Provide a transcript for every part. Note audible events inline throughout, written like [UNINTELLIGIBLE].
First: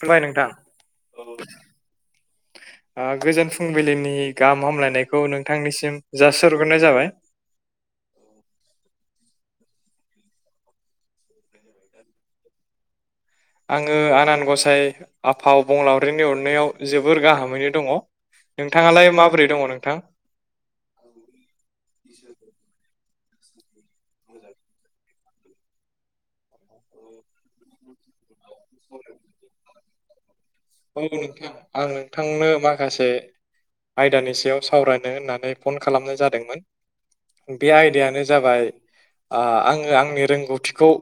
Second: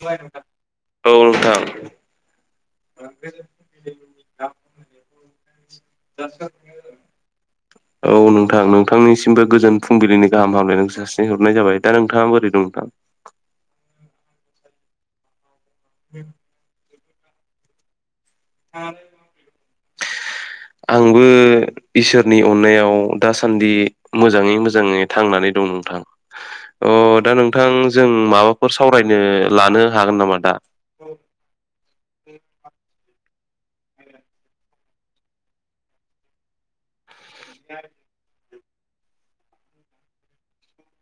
खुलुमबाय नोंथां औ नोंथां [INAUDIBLE] आ गोजोन फुंबिलिनि गाहाम हामलायनायखौ नोंथांनिसिम जासिहरग्रोनाय जाबाय। [INAUDIBLE] औ नोंथां नोंथांनिसिमबो गोजोन फुंबिलिनि गाहाम हामलायनायखौ जासि हरनाय जाबाय दा नोंथाङा बोरै दं नोंथां? आङो आनान गसाइ आफा अबंलावरिनि अननायाव जोबोर गाहामैनो दङ। नोंथाङालाय माबोरै दङ नोंथां? आंबो इसोरनि अननायाव दासान्दि मोजाङै मोजाङै थांनानै दं नोंथां अ दा नोंथां जों माबा फोर सावरायनो लानो हागोन नामा दा? औ औ नोंथां आं नोंथांनो माखासे आयदानि सायाव सावरायनो होननानै फन खालामनाय जादोंमोन। बे आयदायानो जाबाय ओ आङो आंनि रोंगौथिखौ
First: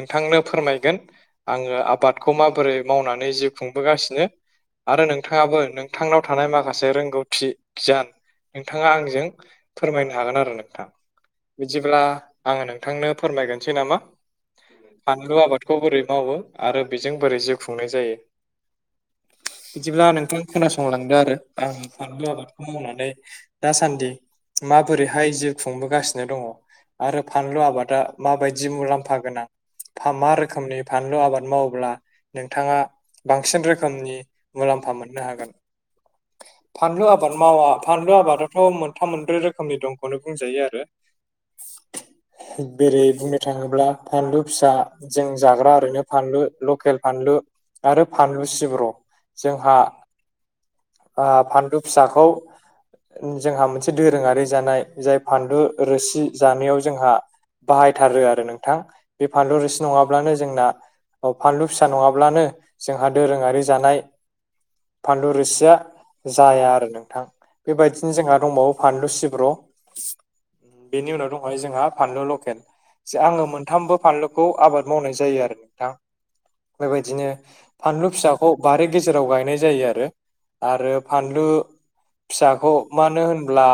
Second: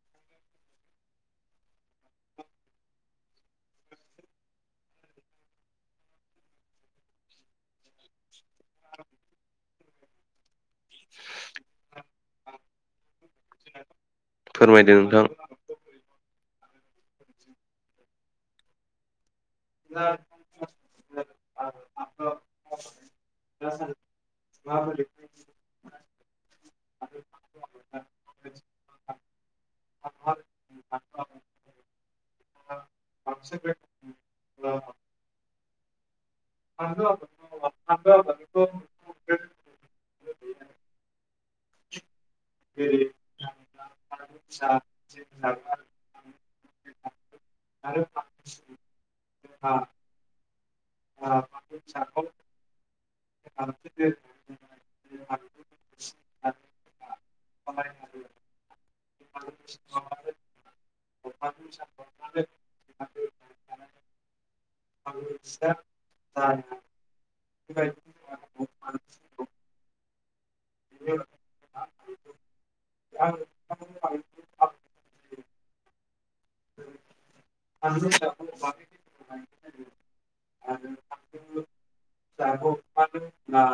नोंथांनो फोरमायगोन। आङो आबादखौ माबोरै मावनानै जिउ खुंबोगासि नो आरो नोंथाङाबो नोंथांनाव थानाय माखासे रोंगौथि गियान नोंथाङा आंजों फोरमायनो हागोन आरो नोंथां। बिदिब्ला आङो नोंथांनो फोरमायगोनसै नामा? फोरमायदो नोंथां। फानलु आबादखौ बोरै मावो आरो बेजों बोरै जिउ खुंनाय जायो। बिदिब्ला नोंथां खोनासंलांदो आरो आं फानलु आबादखौ मावनानै दासान्दि माबोरैहाय जिउ खुंबोगासिनो दङ। आरो फानलु आबादा माबायदि मुलाम्फा गोनां। फा मारोखोमनि फानलु आबाद मावोब्ला नोंथाङा बांसिन रोख खोमनि मुलाम्फा मोननो हागोन। फानलु आबाद मावा फानलु आबादाथ मोन थाम मोनब्रै रोखोमनि दंखौनो बुंजायो आरो बेरै बुंनो थाङोब्ला फानलु फिसा जों जाग्रा ओरैनो फानलु लकेल फानलु आरो फानलु सिब्र जोंहा ओ फानलु फिसाखौ जोंहा मोनसे दोरोङारि जानाय जाय फानलु रोसि जानायाव जोंहा बाहायथारो आरो नोंथां। बे फानलु रोसि नङाब्लानो जोंना अ फानलु फिसा नङाब्लानो जोंहा दोरोङारि जानाय फानलु रोसिया जाया आरो नोंथां। बेबायदिनो जोंहा दंबावो फानलु सिब्र'। बेनि उनाव दंहाय जोंहा फानलु लकेल। जा आङो मोनथामबो फानलुखौ आबाद मावनाय जायो आरो नोंथां बेबायदिनो फानलु फिसाखौ बारि गेजेराव गायनाय जायो आरो आरो फानलु फिसाखौ मानो होनब्ला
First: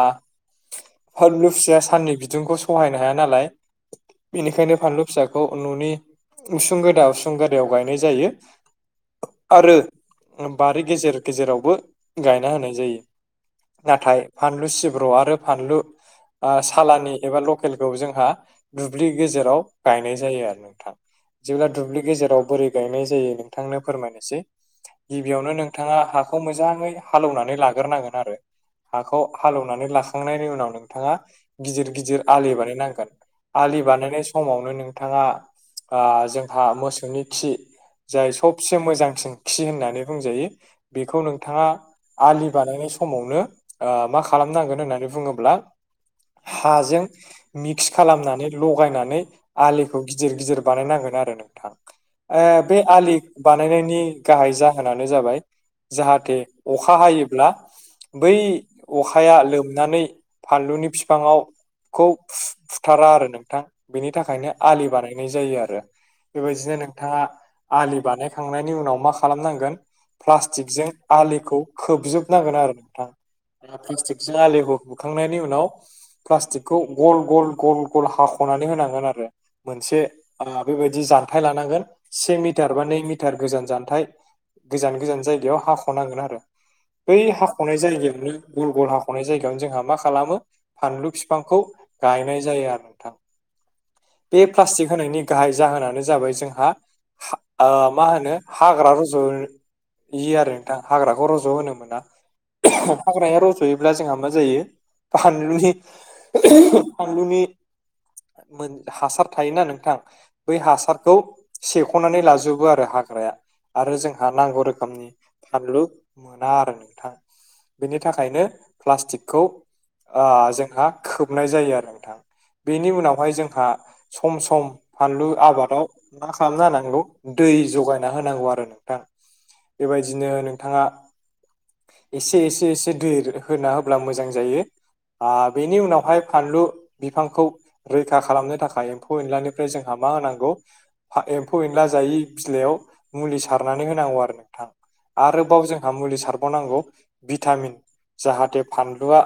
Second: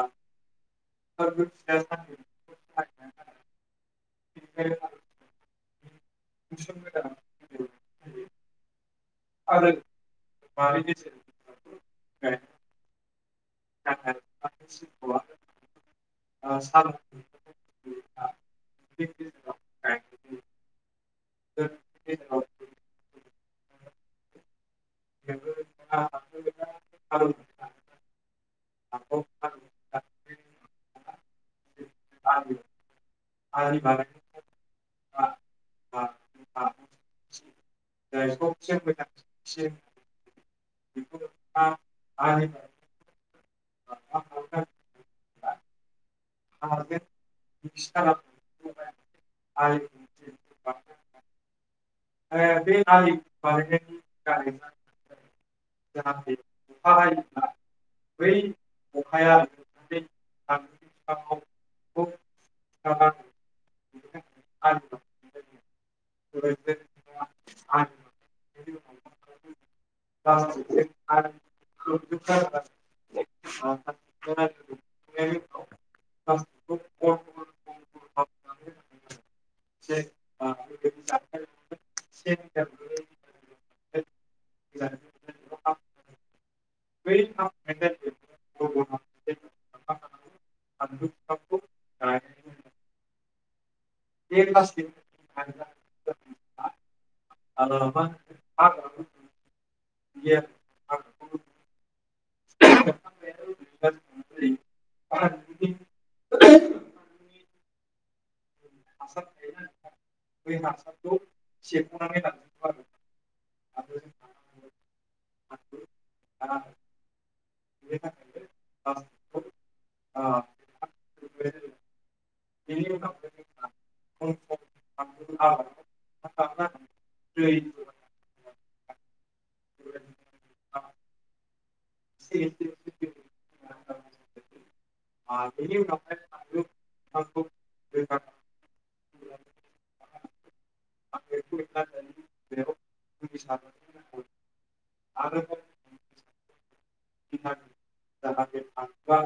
फानलु फिसाया साननि बिदुंखौ सहायनो हाया नालाय। बेनिखायनो फानलु फिसाखौ न'नि उसुं गोदा उसुं गोदायाव गायनाय जायो। आरो बारि गेजेर गेजेरावबो गायना होनाय जायो। नाथाय फानलु सिब्र' आरो फानलु ओ सालानि एबा लकेलखौ जोंहा दुब्लि गेजेराव गायनाय जायो आरो नोंथां। जेब्ला दुब्लि गेजेराव बोरै गायनाय जायो नोंथांनो फोरमायनोसै। गिबियावनो नोंथाङा हाखौ मोजाङै हालौवनानै लाग्रोनांगोन आरो हाखौ हालौनानै लाखांनायनि उनाव नोंथाङा गिदिर गिदिर आलि बानायनांगोन आलि बानायनाय बे समावनो नोंथाङा ओ जोंहा मोसौनि खि जाय सबसे मोजांसिन खि होननानै बुंजायो बेखौ नोंथाङा आलिबान नाय समावनो ओ मा खालामनांगोन होननानै बुङोब्ला हाजों मिक्स खालामनानै लगायनानै आलिखौ गिदिर गिदिर बानायनांगोन आरो नोंथां। ओ बे आलि बानायनायनि गाहाय जाहोनानो जाबाय जाहाथे अखा हायोब्ला बै अखाया लोमनानै फानलुनि बिफाङाव खौ फु-फुथारा आरो नोंथां बेनि थाखायनो आलि बानायनाय जायो आरो। बेबायदिनो नोंथाङा आलि बानायखांनायनि मा खालामनांगोन प्लास्टिकजों आलिखौ खोबजोबनांगोन आरो नोंथां। प्लास्टिकजों आलिखौ खोबखांनायनि उनाव प्लास्टिकखौ गल गल गल गल हाख'नानै होनांगोन आरो मोनसे ओ बेबायदि जथाय लानांगोन सेमि मिटार बा नै मिटार गोजान जानथ गोजान गोजान जायगायाव हाख'नांगोन आरो। बै हाख'नाय जायगायावनो गल गल हा ख'नाय जायगायावनो जोंहा मा खालामो फानलु बिफांखौ गायनाय जायो आरो नोंथां। बे प्लास्टिक होनायनि गाहाय जाहोनानो जाबाय जोंहा हा ओ मा होनो हाग्रा रज'यो आरो नोंथां हाग्राखौ रज' होनो मोना। हाग्राया रज'योब्ला जोंहा मा जायो बानलुनि फानलुनि मोन हासार थायोना नोंथां बै हासारखौ सेख'नानै लाजो बो आरो हाग्राया आरो जोंहा नांगौ रोखोमनि फानलु मोना आरो नोंथां। बेनि थाखायनो प्लास्टिकखौ ओ जोंहा खोबनाय जायो आरो नोंथां। बेनि उनावहाय जोंहा सम सम फानलु आबादाव मा खालामना होनांगौ दै जगायना होनांगौ आरो नोंथां बेबायदिनो नोंथाङा एसे एसे एसे दै होना होब्ला मोजां जायो। ओ बेनि उनावहाय फानलु बिफांखौ रैखा खालामनो थाखाय एम्फौ-एनलानिफ्राय जोंहा मा होनांगौ एम्फौ-एनला फोरा ऐ बिलाइआव मुलि सारनानै होनांगौ आरो नोंथां आरोबाव जोंहा मुलि सारबावनांगौ भिटामिन जाहाथे फानलुआ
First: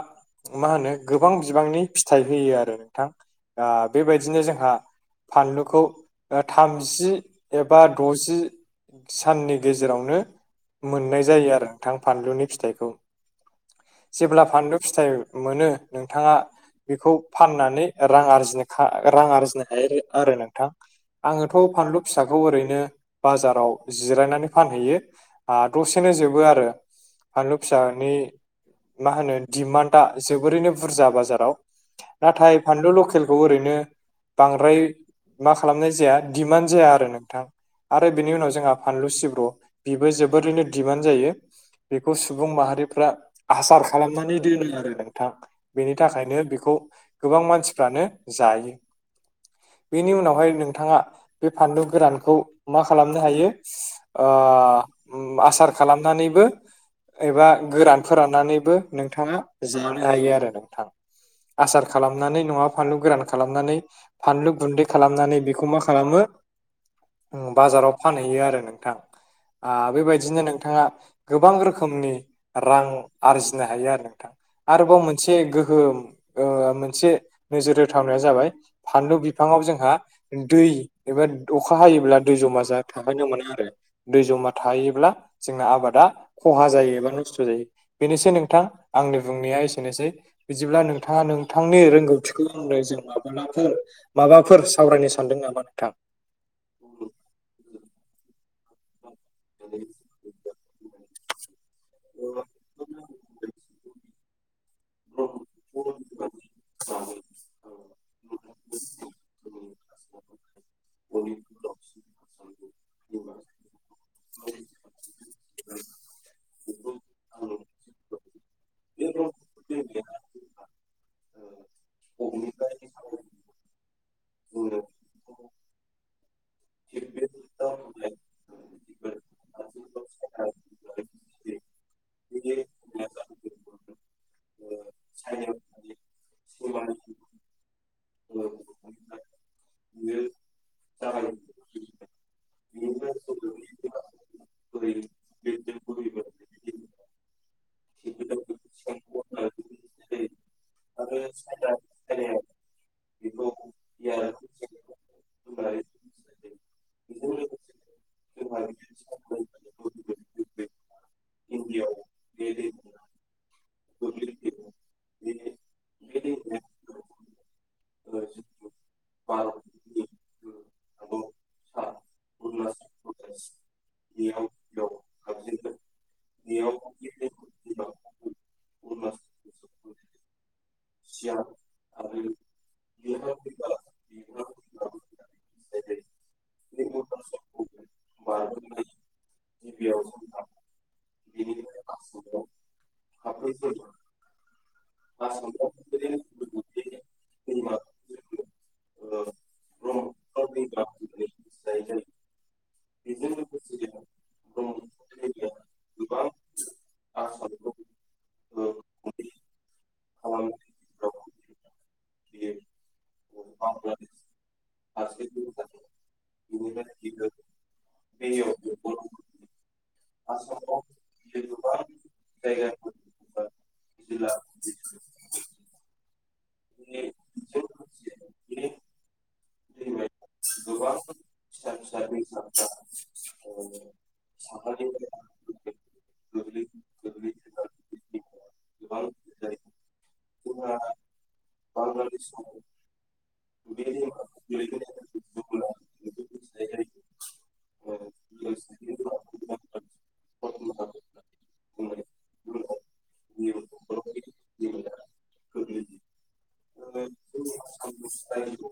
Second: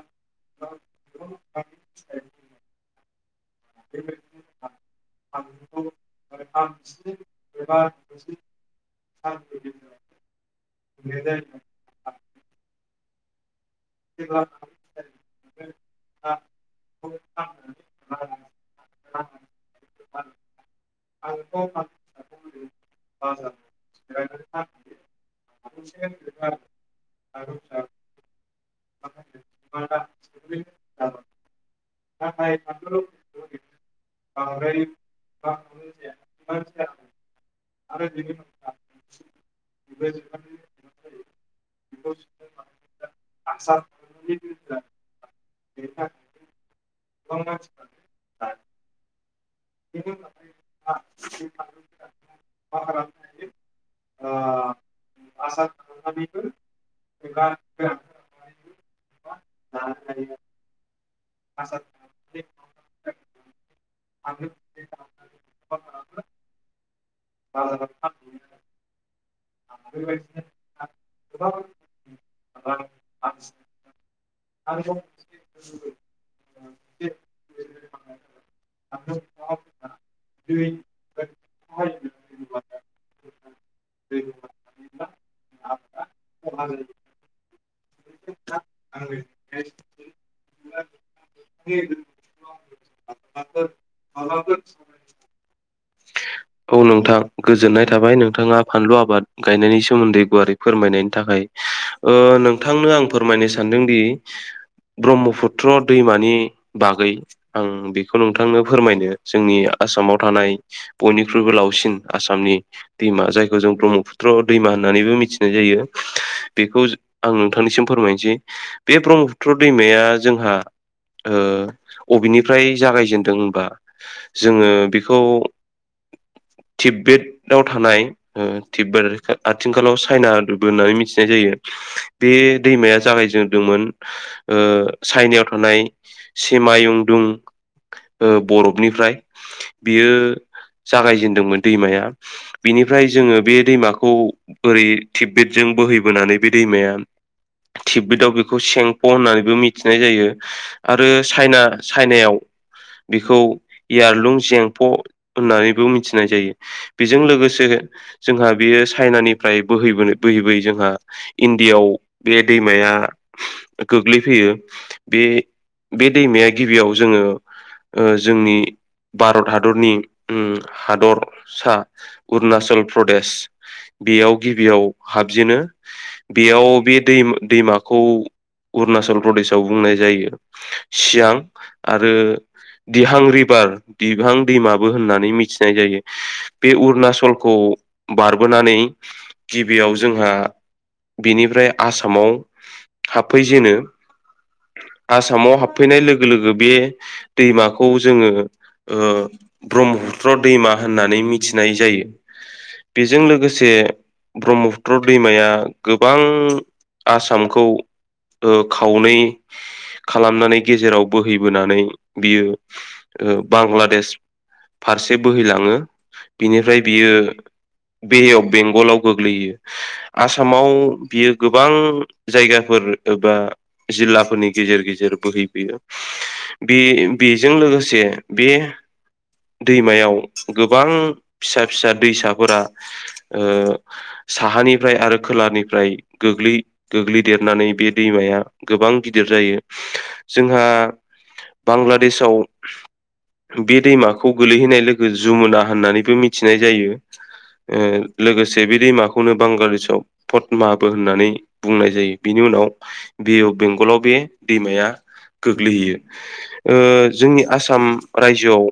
मा होनो गोबां बिबांनि फिथाइ होयो आरो नोंथां। ओ बेबायदिनो जोंहा फानलुखौ ओ थामजि एबा दजि साननि गेजेरावनो मोननाय जायो आरो नोंथां फानलुनि फिथाइखौ। जेब्ला फानलु फिथाइ मोनो नोंथाङा बेखौ फाननानै रां आरजिनो खा रां आरजिनो हायो आरो नोंथां। आङोथ' फानलु खौ ओरैनो बाजाराव जिरायनानै फानहैयो आ दसेनो जोबो आरो फानलु फिसानि मा होनो डिमान्दा जोबोरैनो बाजाराव। नाथाय फानलु लकेलखौ ओरैनो बांद्राय मा खालामनाय जाया नडिमान्द जाया आ रो नोंथां आरो बेनि उनाव जोंहा फानलु सिब्र' बेबो जोबोरैनो दिमान्ड जायो। बेखौ सुबुं माहारिफ्रा आसार खालामनानै दोनो आरो नोंथां बेनि थाखाय नो बेखौ गोबां मानसिफ्रानो जायो। बेनि उनावहाय नोंथाङा बे फानलु गोरानखौ मा खालामनो हायो। ओ उ आसार खालामनानैबो एबा गोरान फोराननानैबो नोंथाङा जानो हायो आरो नोंथां। आसार खालामनानै नङाबा फानलु गोरान खालामनानै फानलु गुन्दै। खालामनानै बेखौ मा खालामो बाजाराव फानहैयो आरो नोंथां। ओ बेबायदिनो नोंथाङा गोबां रोखोमनि रां आरजिनो हायो नोंथां। आरोबाव मोनसे गोहोम। ओ मोनसे नोजोर होथावनाया जाबाय फानलु बिफाङाव जोंहा दै। एबा अखा हायोब्ला दै जमा जाना थाफैनो मोना आरो दै जमा थाहैयोब्ला जोंना आबादा खहा जायो एबा नस्थ' जायो। बेनोसै नोंथां आंनि बुंनाया एसेनोसै। बिदिब्ला नोंथाङा नोंथांनि रोंगौथिखौ आंनो जों माबाफोर माबाफोर सावरायनो सानदों नामा नोंथां? औ नोंथां गोजोननाय थाबाय नोंथाङा फानलु आबाद गायनायनि सोमोन्दै गुवारै फोरमायनायनि थाखाय। ओ नोंथांनो आं फोरमायनो सानदोंदि। ब्रह्मपुत्र दैमानि बागै आं बेखौ फोरमायनो जोंनि जोंनि आसामाव थानाय यनिख्रुइबो लावसिन आसामनि दैमा जायखौ जों ब्रह्मपुत्र दैमा होननानैबो मिथिनाय जायो बेखौ आं नोंथांनिसिम फोरमायनोसै बे ब्रह्मपुत्र दैमाया जोंहा ओ बबेनिफ्राय जागायजेनदों होनबा जोंङो बेखौ थिबेद आव थानाय। थिग बार आथिंखालाव चाइना दबो होननानै मिथिनाय जायो। बे दैमाया जागायजेनदोंमोन। चाइनायाव थानाय सिमायुंदुं। ओ बरफनिफ्राय बियो जागायजेनदोंमोन दैमाया बिनिफ्राय जोंङो बे दैमाखौ ओरै थिक बेदजों बोहैबोनानै बे दैमाया थिक बेद आव बेखौ सेंफ' होननानैबो मिथिनाय जायो। आरो चाइना चाइनायाव बेखौ इयारलुं जेंफ' होननानैबो मिथिनाय जायो बेजों लोगोसे जोंहा बेयो चाइनानिफ्राय बोहैबोन बोहैबोयै जोंहा। इणडियाआव बे दैमाया गोग्लैफैयो। बे बे दैमाया गिबियाव जोंङो जोंनि भारत हादरनि। उ हादरसा अरुणाचल प्रदेश। बेयाव गिबियाव हाबजेनो। बेयाव बे दै दैमाखौ अरुनाचल प्रदेशआव बुंनाय जायो। सियां आरो दिहां रिभार दिहां दैमा। होननानै मिथिनाय जायो बे अरुनाचलखौ बारबोनानै गिबियाव जोंहा बिनिफ्राय आसामाव हाबफैजेनो। आसामाव हाबफैनाय लोगो लोगो बे दैमाखौ जोंङो ओ। ब्रह्मपुत्र दैमा होननानै मिथिनाय जायो बेजों लोगोसे ब्रह्मपुत्र दैमाया गोबां आसामखौ ओ खावनै खालामनानै गेजेराव बोहैबोनानै बियो ओ बांलादेश फारसे बोहैलाङो बिनिफ्राय बियो बे अफ बेंगलाव गोग्लैयो। आसामाव बियो गोबां जायगाफोर ओबा जिल्लाफोरनि गेजेर गेजेर बोहैबोयो। बे-बेजों लोगोसे बे दैमायाव गोबां फिसा फिसा दैसाफोरा ओ साहानिफ्राय आरो खोलानिफ्राय गोग्लै गोग्लैदेरनानै बे दैमाया गोबां गिदिर जायो जोंहा बांलादेशआव बे दैमा खौ गोलैहोनाय लोगो जमुना होननानैबो मिथिनाय जायो। ओ लोगोसे बे दैमाखौनो बांगालदेशआव पदमाबो होननानै बुंनाय जायो बिनि उनाव बे अफ बेंगलाव बे दैमाया गोग्लैहैयो। ओ जोंनि आसाम रायजोआव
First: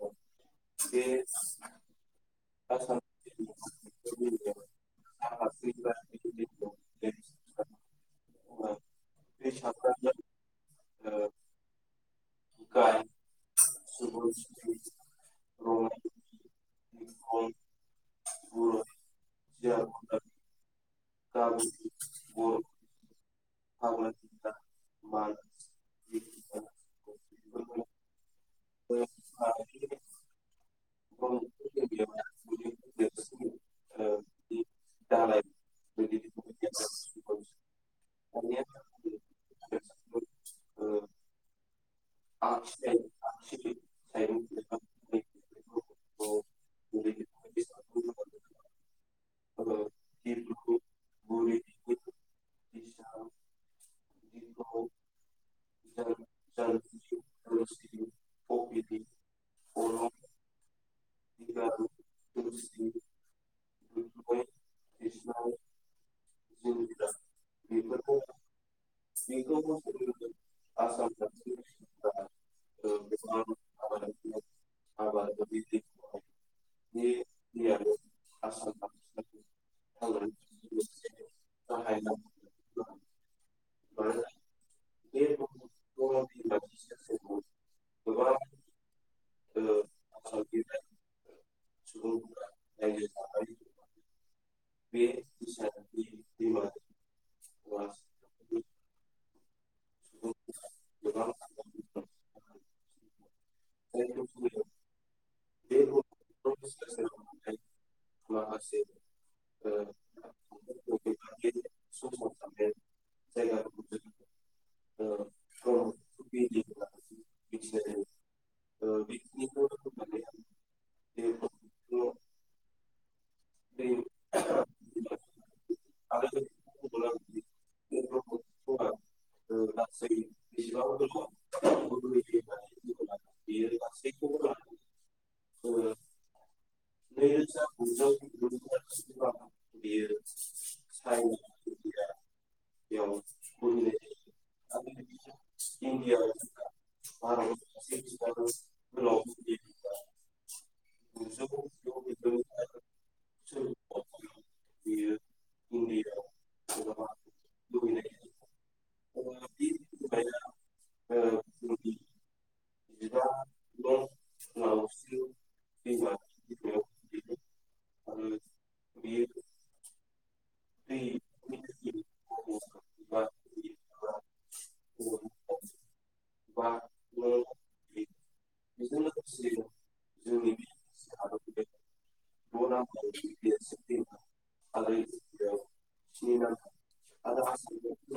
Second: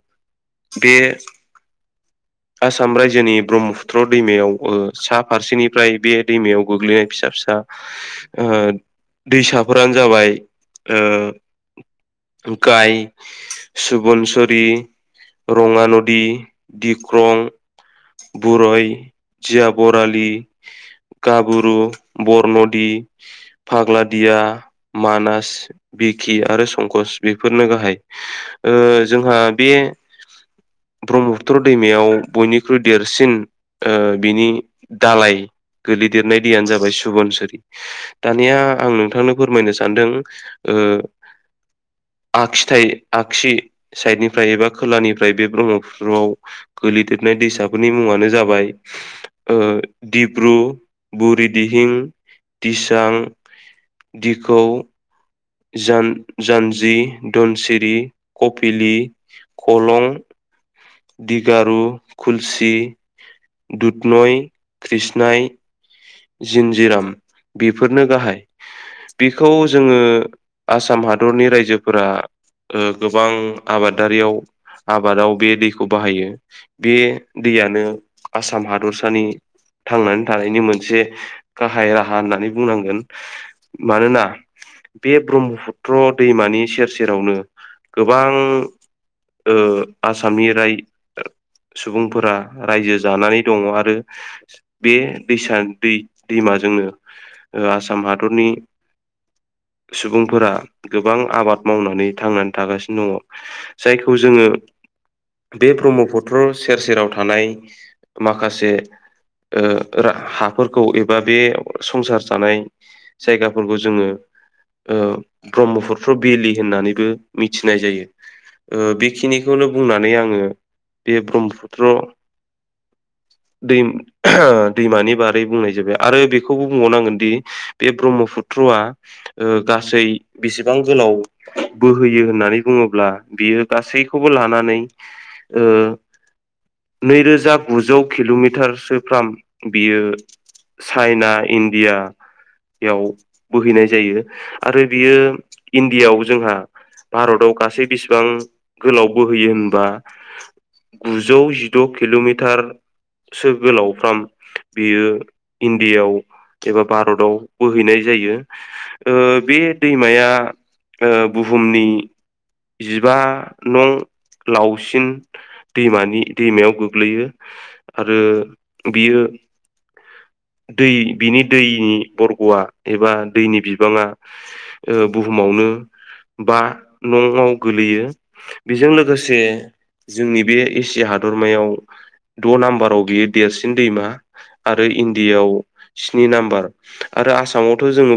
बे बे आसाम रायजोनि ब्रह्मफुत्र दैमायाव ओ सा फारसेनिफ्राय बे दैमायाव गोग्लैनाय फिसा फिसा ओ दैसाफोरानो जाबाय ओ [UNINTELLIGIBLE] सुबुनसरि रङा नदि, दिख्रं बुरय, जिया बरालि गाबुरु, बरनदि फाग्लादिया, मानास, बिखि आरो संकस बेफोरनो गाहाय। ओ जोंहा बे [UNINTELLIGIBLE] ब्रह्मपुत्र दैमायाव बयनिख्रुइ देरसिन ओ बिनि दालाय गोलैदेरनाय दैयानो जाबाय सुबनसरि। दानिया आं नोंथांनो फोरमायनो सानदों ओ आखसिथाइ आगसि साइडनिफ्राय एबा खोलानिफ्राय बे ब्रह्मपुत्रआव गोलैदेरनाय दैसाफोरनि मुङानो जाबाय ओ दिब्रु, बुरिदिहिं, दिसां दिखौ जान-जान्जि, धनसिरि, कपिलि कलं, दिगारु, खुलसि दुतनय, क्रिषनाय जिनजिराम बेफोरनो गाहाय बेखौ जोङो आसाम हादरनि रायजोफोरा ओ गोबां आबादारियाव आबादाव बे दैखौ बाहायो। बे दैयानो आसाम हादरसानि थांनानै थानायनि मोनसे गाहाय राहा होननानै बुंनांगोन मानोना बे ब्रह्मपुत्र दैमानि सेर सेरावनो गोबां ओ आसामनि राय सुबुंफोरा रायजो जानानै दङ आरो बे दैसा दै दैमाजोंनो ओ आसाम हादरनि सुबुंफोरा गोबां आबाद मावनानै थांनानै थागासिनो दङ। जायखौ जोङो बे ब्रह्मपत्र सेर सेराव थानाय माखासे ओ रा हाफोरखौ एबा बे संसार जानाय जायगाफोरखौ जोङो ओ ब्रह्मपुत्र बेलि होननानैबो मिथिनाय जायो। ओ बेखिनिखौनो बुंनानै आङो बे ब्रह्मपुत्र दै दैमानि बारै बुंनाय जाबाय आरो बेखौबो बुंबावनांगोन दि बे ब्रह्मपुत्रआ ओ गासै बेसेबां गोलाव‌ बोहोयो होननानै बुङोब्ला बियो गासैखौबो लानानै ओ नैरोजा गुजौ किल'मिटारसोफ्राम बियो। चाइना इण्डियाआव बोहैनाय जायो आरो बियो इण्डियाआव जोंहा भारताव गासै बिसिबां गोलाव बोहैयो होनबा? गुजौ जिद' किल'मिटार सो गोलावफ्राम बियो इण्डियाआव। एबा भारताव बोहैनाय जायो। ओ बे दैमाया ओ बुहुमनि जिबा नं लावसिन दैमानि दैमायाव गोग्लैयो आरो बियो दै बिनि दैनि बरग'आ एबा दैनि बिब बाङा बुहुमावनो बा नंआव गोलैयो। बेजों लोगोसे जोंनि बे एसिया हादरमायाव द' नाम्बाराव बेयो देरसिन दैमा आरो इण्डियाआव स्नि नाम्बार आरो आसामावथ' जोङो